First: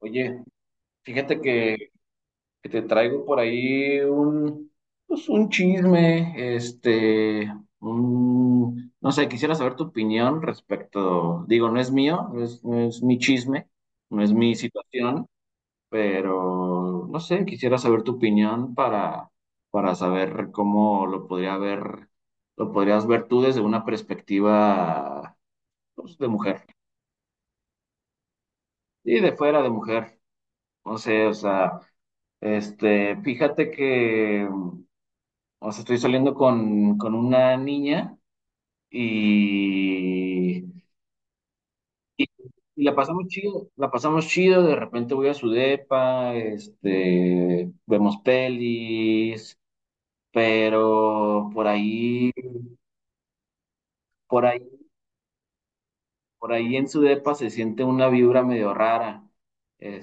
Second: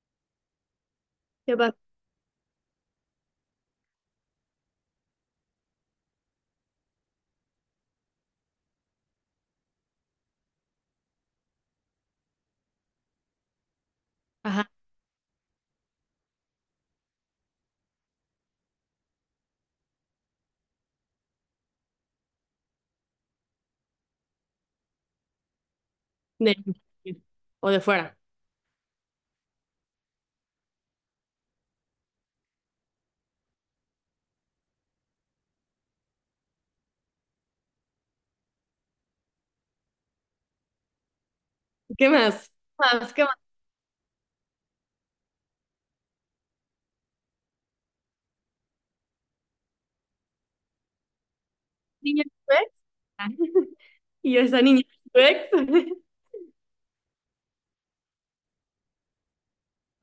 Oye, fíjate ¿Qué pasa? Que te traigo por ahí un, pues un chisme, no sé, quisiera saber tu opinión respecto, digo, no es mío, no es mi chisme, no es mi Ajá, situación, pero no sé, quisiera saber tu opinión para saber cómo lo podría ver, lo podrías ver tú desde una perspectiva, pues, de de mujer, o de fuera. y de fuera de mujer, no sé, o sea. Fíjate que, o sea, estoy saliendo con una niña y, ¿Qué y, más? y ¿Qué más? ¿Qué más? La pasamos chido, de repente voy a su depa, vemos pelis, pero ¿Niña tu ex? Ah, Y yo, por esa ahí, niña tu ex. por ahí en su depa se siente una vibra medio rara.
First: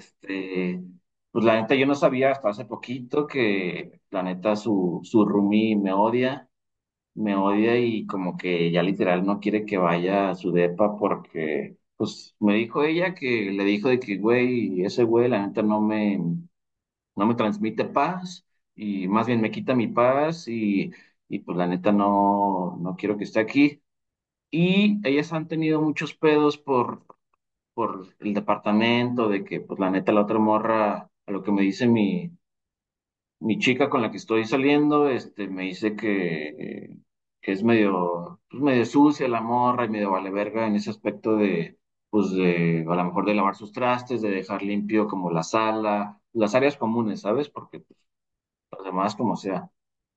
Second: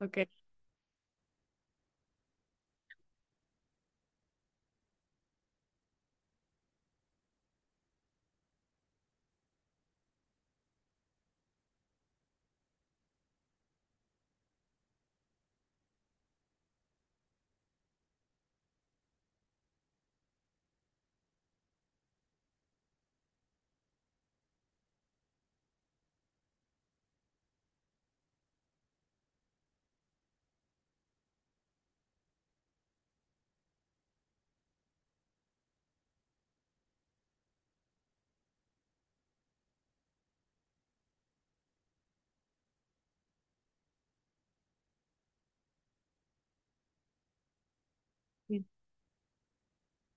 Ok. pues la neta yo no sabía hasta hace poquito que la neta su roomie me odia. Me odia y como que ya literal no quiere que vaya a su depa porque, pues, me dijo ella que le dijo de que, güey, ese güey, la neta no me, no me transmite paz y más bien me quita mi paz y pues la neta no, no quiero que esté aquí. Y ellas han tenido muchos pedos por el departamento, de que, pues, la neta la otra morra, a lo que me dice mi chica con la que estoy saliendo, me dice que es medio, pues medio sucia la morra y medio vale verga en ese aspecto de, a lo mejor de lavar sus trastes, de dejar limpio como la sala, las áreas comunes, ¿sabes? Porque pues, las demás como sea.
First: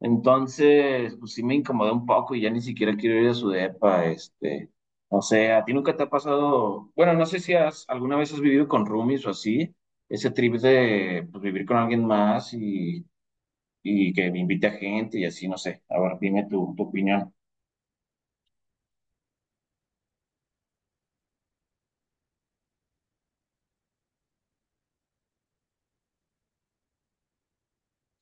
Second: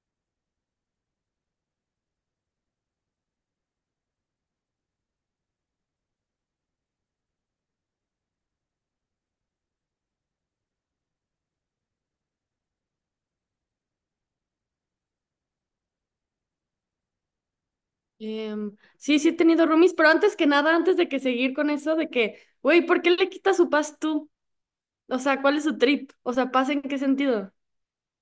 Entonces, pues sí me incomodé un poco y ya ni siquiera quiero ir a su depa, o sea, ¿a ti nunca te ha pasado? Bueno, no sé si has, alguna vez has vivido con roomies o así, ese trip de, pues, vivir con alguien más y que invite a gente y así, no sé. Ahora dime tu opinión. Sí, sí he tenido roomies, pero antes que nada, antes de que seguir con eso de que, güey, ¿por qué le quitas su paz tú? O sea, ¿cuál es su trip? O sea, ¿paz en qué sentido?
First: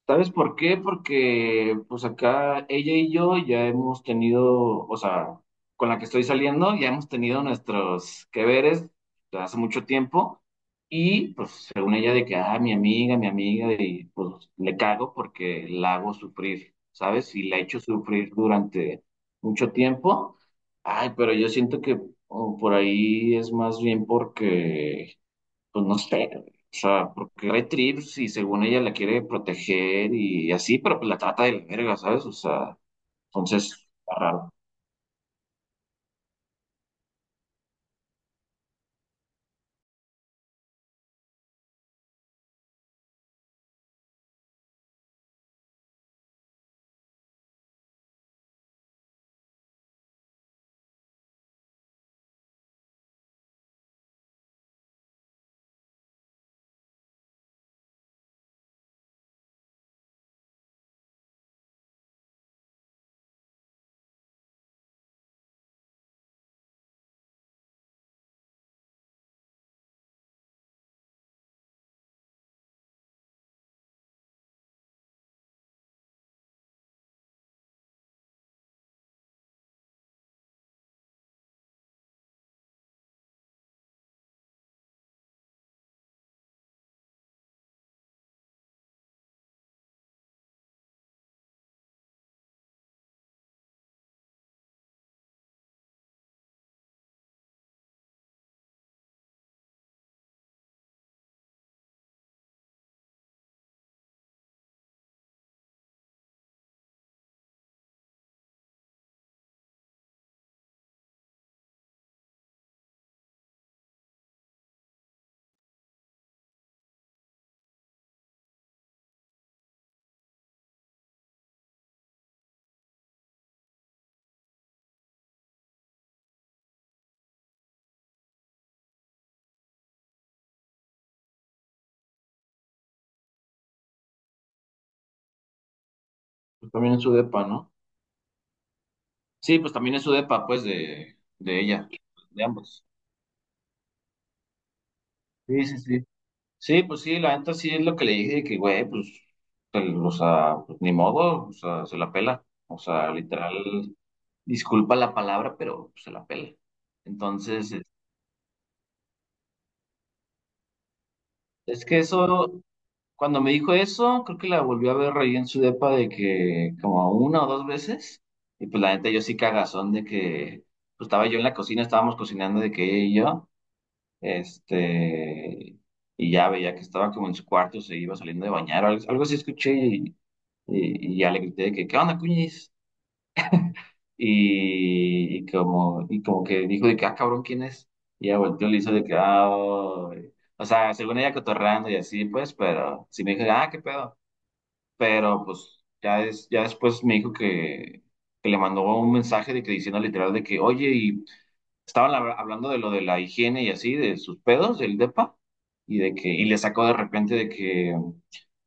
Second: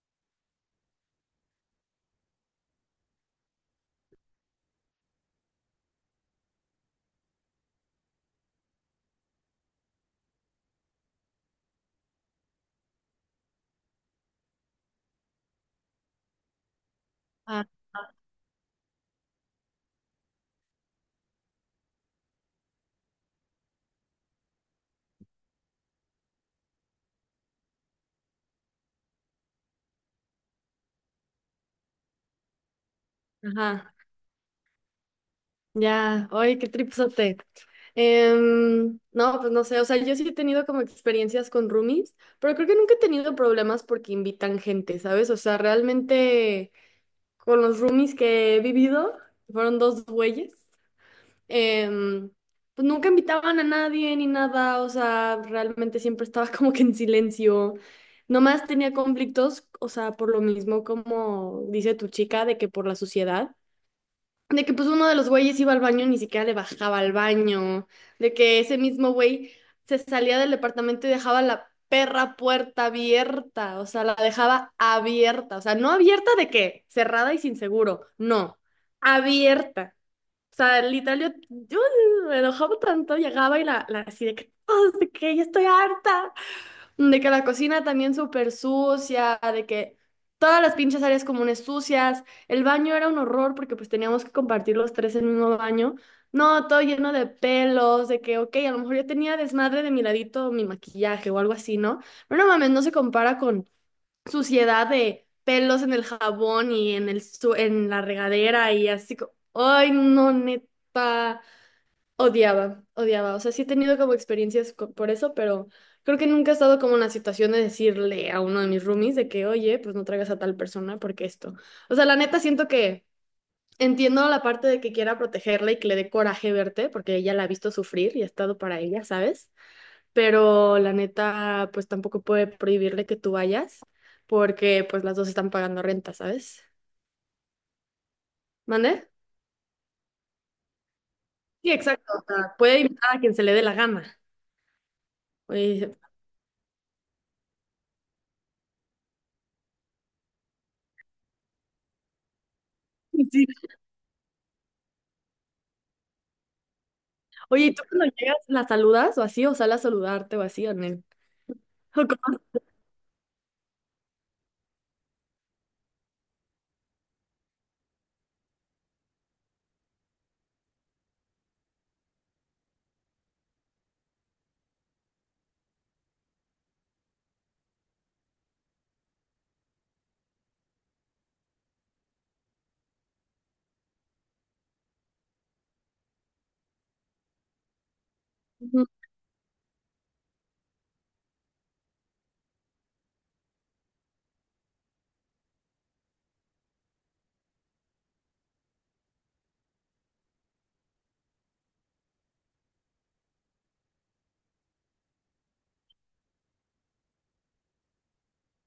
¿Sabes por qué? Porque pues acá ella y yo ya hemos tenido, o sea, con la que estoy saliendo, ya hemos tenido nuestros que veres de hace mucho tiempo y pues según ella de que, ah, mi amiga, y pues le cago porque la hago sufrir, ¿sabes? Y la he Ah, hecho sufrir durante mucho tiempo. Ay, pero yo siento que oh, por ahí es más bien porque pues no sé, o sea, porque hay trips y según ella la quiere proteger y así, pero pues la trata de la verga, ¿sabes? O sea, entonces, ajá. está raro. Ya, oye, qué tripsote. No, pues no sé, o sea, yo sí he tenido como experiencias con roomies, pero creo que nunca he tenido problemas porque invitan gente, ¿sabes? O sea, realmente con los roomies que he vivido, fueron dos güeyes, em, pues nunca invitaban a nadie ni nada, o sea, realmente siempre estaba como que en silencio. Nomás tenía conflictos, o sea, por lo mismo, como dice tu chica, de que por la sociedad. De que pues uno de los güeyes iba al baño y ni siquiera le bajaba al baño. De que ese mismo güey se salía del departamento y dejaba la perra puerta abierta. O sea, la dejaba abierta. O sea, no abierta de qué, cerrada y sin seguro. No, abierta. O sea, literal, yo me enojaba tanto, llegaba y la así de que, oh, de que ya estoy harta. De que la cocina también súper sucia, de que todas las pinches áreas comunes sucias, el baño era un horror porque pues teníamos que compartir los tres el mismo baño. No, todo lleno de pelos, de que, ok, a lo mejor yo tenía desmadre de mi ladito, mi maquillaje o algo así, ¿no? Pero no mames, no se compara con suciedad de pelos en el jabón y en el en la regadera y así. Ay, no, neta. Odiaba, odiaba. O sea, sí he tenido como experiencias por eso, pero creo que nunca he estado como en la situación de decirle a uno de mis roomies de que, oye, pues no traigas a tal persona porque esto. O sea, la neta siento que entiendo la parte de que quiera protegerla y que le dé coraje verte, porque ella la ha visto sufrir y ha estado para ella, ¿sabes? Pero la neta, pues tampoco puede prohibirle que tú vayas, porque pues las dos están pagando renta, ¿sabes? Pues también es su depa, ¿no? ¿Mande? Sí, pues también es su depa, pues, de Sí, ella, exacto. O de sea, puede ambos. invitar a quien se le dé la gana. Sí, sí, Oye, sí. Sí, pues sí, la neta sí es lo que le dije, que güey, pues, o sea, pues, ni modo, o sea, se la pela. O sea, literal, disculpa la palabra, pero pues, se la pela. Oye, Entonces, ¿y es tú cuando llegas, la saludas o así, o sale a saludarte o así, Anel? es que eso. Cuando me dijo eso, creo que la volví a ver ahí en su depa de que como una o dos veces. Y pues la neta, yo sí cagazón de que pues, estaba yo en la cocina, estábamos cocinando de que ella y yo, este, y ya veía que estaba como en su cuarto, se iba saliendo de bañar, o algo, algo así escuché y, y ya le grité de que, ¿qué onda, cuñis? Y como que dijo de que, ah, cabrón, ¿quién es? Y ya volteó y le hizo de que, ah, oh". O sea, según ella cotorrando y así, pues, pero si me dijo, ah, ¿qué pedo? Pero pues ya, ya después me dijo que le mandó un mensaje de que diciendo literal de que, oye, y estaban hablando de lo de la higiene y así, de sus pedos, del depa, y de que, y le sacó de repente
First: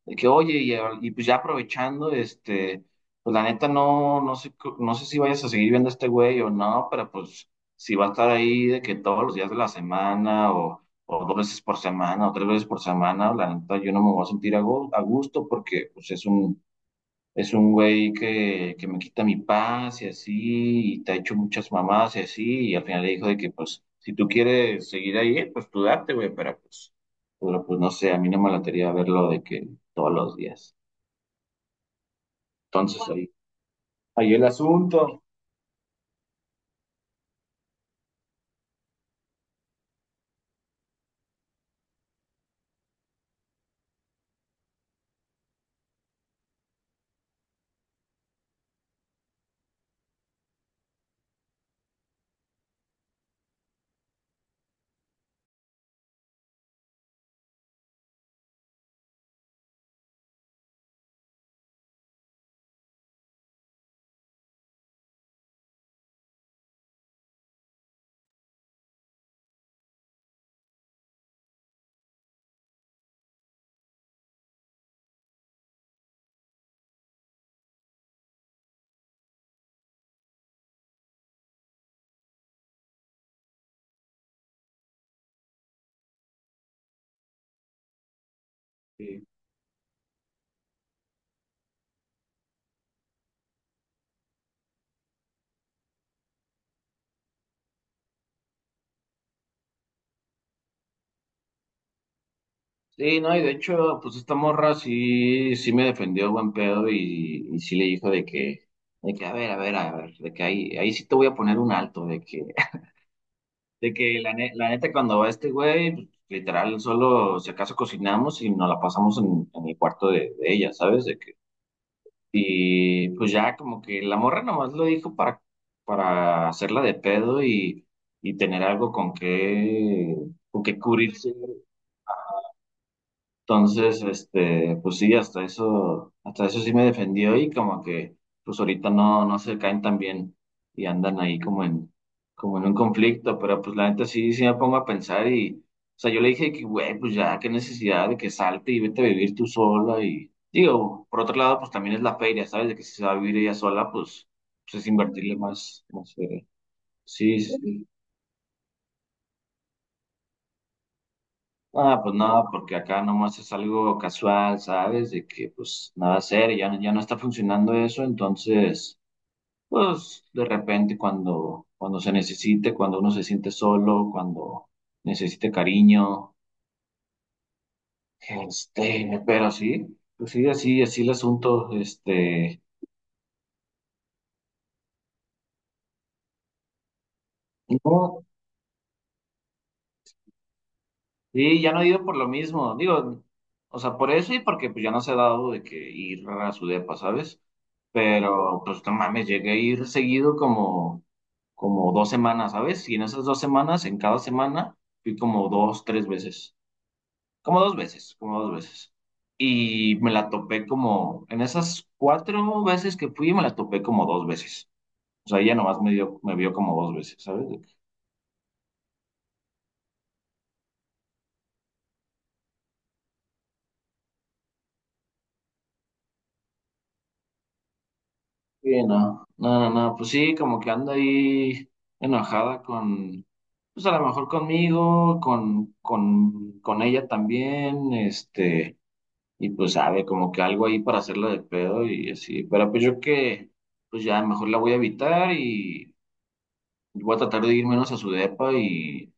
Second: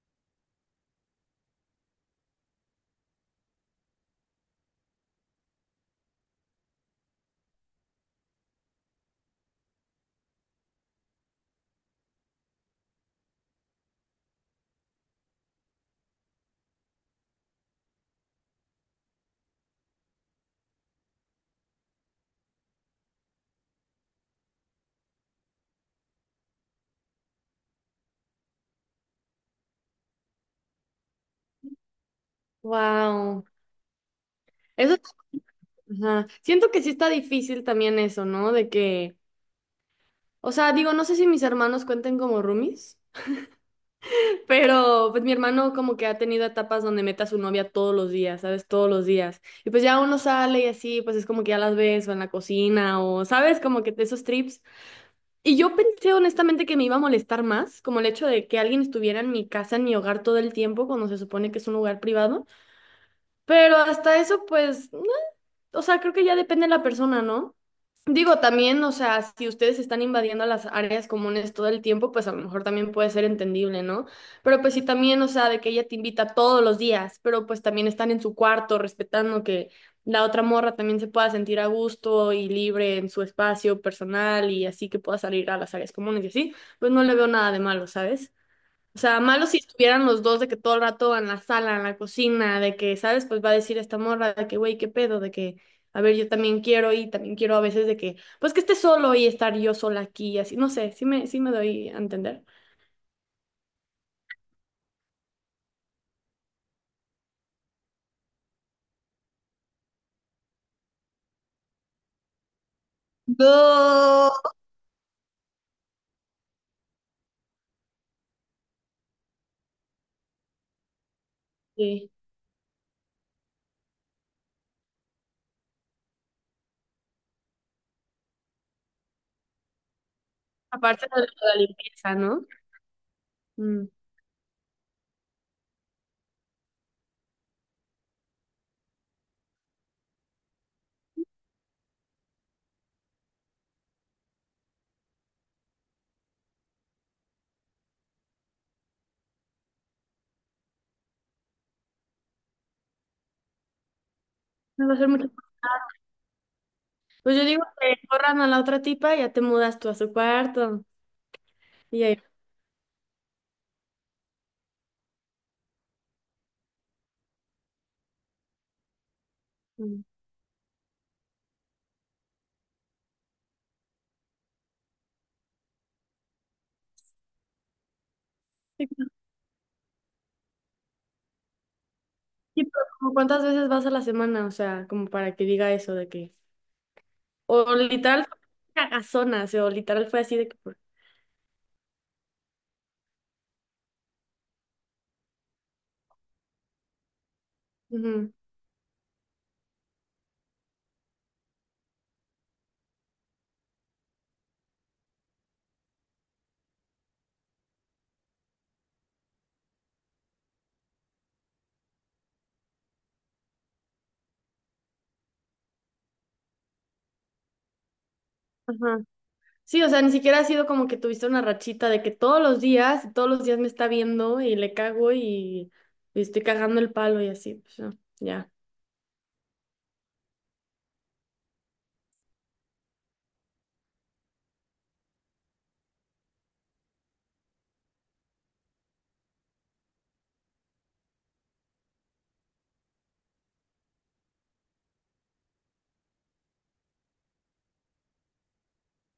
de que oye, y pues ya aprovechando, pues la neta no, no sé, no sé si vayas a seguir viendo a este güey o no, pero pues si va a estar ahí de que todos los días de la semana o dos veces por semana, o tres veces por semana, la neta, yo no me voy a sentir a a gusto porque pues, es un güey que me quita mi paz y así, y te ha hecho muchas mamadas y así, y al final le dijo de que, pues, si tú quieres seguir ahí, pues tú date, güey, pero pues no sé, a mí no me latería verlo de que todos los días. Entonces ahí, Wow. ahí el Eso, es- asunto. ajá. Siento que sí está difícil también eso, ¿no? De que, o sea, digo, no sé si mis hermanos cuenten como roomies, pero pues mi hermano como que ha tenido etapas donde mete a su novia todos los días, ¿sabes? Todos los días. Y pues ya uno sale y así, pues es como que ya las ves o en la cocina o, ¿sabes? Como que esos trips. Y yo pensé honestamente que me iba a molestar más, como el hecho de que alguien estuviera en mi casa, en mi hogar todo el tiempo, cuando se supone que es un lugar privado. Pero hasta eso, pues, no, o sea, creo que ya depende de la persona, ¿no? Digo, también, o sea, si ustedes están invadiendo las áreas comunes todo el tiempo, pues a lo mejor también puede ser entendible, ¿no? Pero pues sí también, o sea, de que ella te invita todos los días, pero pues también están en su cuarto respetando que la otra morra también se pueda sentir a gusto y libre en su espacio personal y así que pueda salir a las áreas comunes y así, pues no le veo nada de malo, ¿sabes? O sea, Sí, malo si estuvieran los dos de que todo el rato en la sala, en la cocina, de que, ¿sabes? Pues va a decir esta morra de que, güey, qué pedo, de que, a ver, yo también quiero y también quiero a veces de que, pues que esté solo y estar yo sola aquí y así, no sé, sí me doy a entender. sí, no, y de hecho, pues esta morra sí, sí me defendió buen pedo y sí le dijo de que, a ver, a ver, a ver, de que ahí, ahí sí te voy a poner un alto, de que de que No. La neta, cuando va este güey, pues, literal, solo si acaso cocinamos y nos la pasamos en el cuarto de ella, ¿sabes? De que, Sí. y pues ya como que la morra nomás lo dijo para hacerla de pedo y tener algo con que Aparte de lo de cubrirse la limpieza, ¿no? Mm, entonces, pues sí, hasta eso sí me defendió y como que, pues ahorita no, no se caen tan bien y andan ahí como en, como en un conflicto, pero pues la neta sí, sí me pongo a pensar y, o sea, yo le dije que, güey, pues ya, qué necesidad de que salte y vete a vivir tú sola y, digo, por otro lado, pues también es la feria, ¿sabes? De que si se va a vivir ella sola, pues, pues es no va a ser mucho. invertirle más, más feria. Pues Sí, yo sí. digo Sí. que corran a la otra tipa y ya te mudas tú a su cuarto. Ah, Y pues ahí. no, porque acá nomás es algo casual, ¿sabes? De que pues nada serio, ya, ya no está funcionando eso, entonces, Mm. pues de repente cuando se necesite, cuando uno se siente solo, cuando necesite cariño, pero sí, pues sí, así el asunto, Sí, pero como ¿cuántas veces vas a la semana? O sea, como para que diga eso de que. O no, literal fue una cagazona, o sea, o literal fue así de que... sí, ya no he ido por lo mismo, digo, o sea, por eso y porque pues ya no se ha dado de que ir a su depa, ¿sabes? Ujú, Pero pues no mames, llegué a ir seguido como dos semanas, ¿sabes? Y en esas dos semanas, en cada semana, fui como dos, tres veces, como dos veces. Y me la topé como, en esas cuatro veces que fui, me la topé como dos veces. O sea, ella nomás me dio, me vio como dos veces, ¿sabes? De que, ajá. Sí, o sea, ni siquiera ha sido como que tuviste una rachita de que todos los días me está viendo y le cago y estoy cagando el palo y así, pues no, ya. sí, no, no, no, no, pues sí, como que anda ahí enojada con, pues a lo mejor conmigo, con ella también, este. Y pues sabe, como que algo ahí para hacerla de pedo y así. Pero pues yo que, pues ya mejor la voy a evitar y voy a tratar de ir menos a su depa y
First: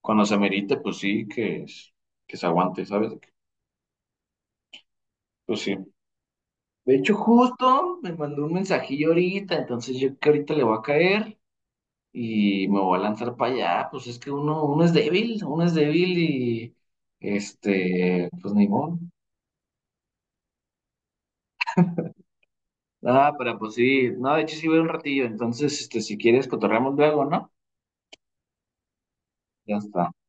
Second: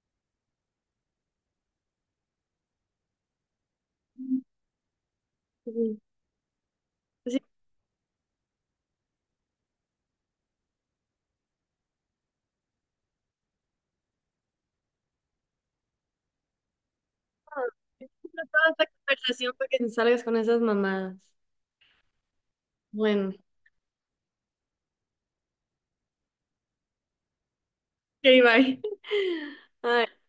cuando se amerite, pues sí, que se aguante, ¿sabes? Pues sí. Ujú. De hecho, Sí, justo me mandó un mensajillo ahorita, entonces yo que ahorita le voy a caer y me voy a lanzar para allá. Pues es que uno, uno es débil y no, no, este, no, pues ni toda esta modo. conversación para que te salgas con esas mamadas. Bueno, Ah, ok, pero pues sí, no, de hecho sí voy un ratillo, entonces este, si quieres cotorreamos luego, ¿no? bye. Ya está. Ay.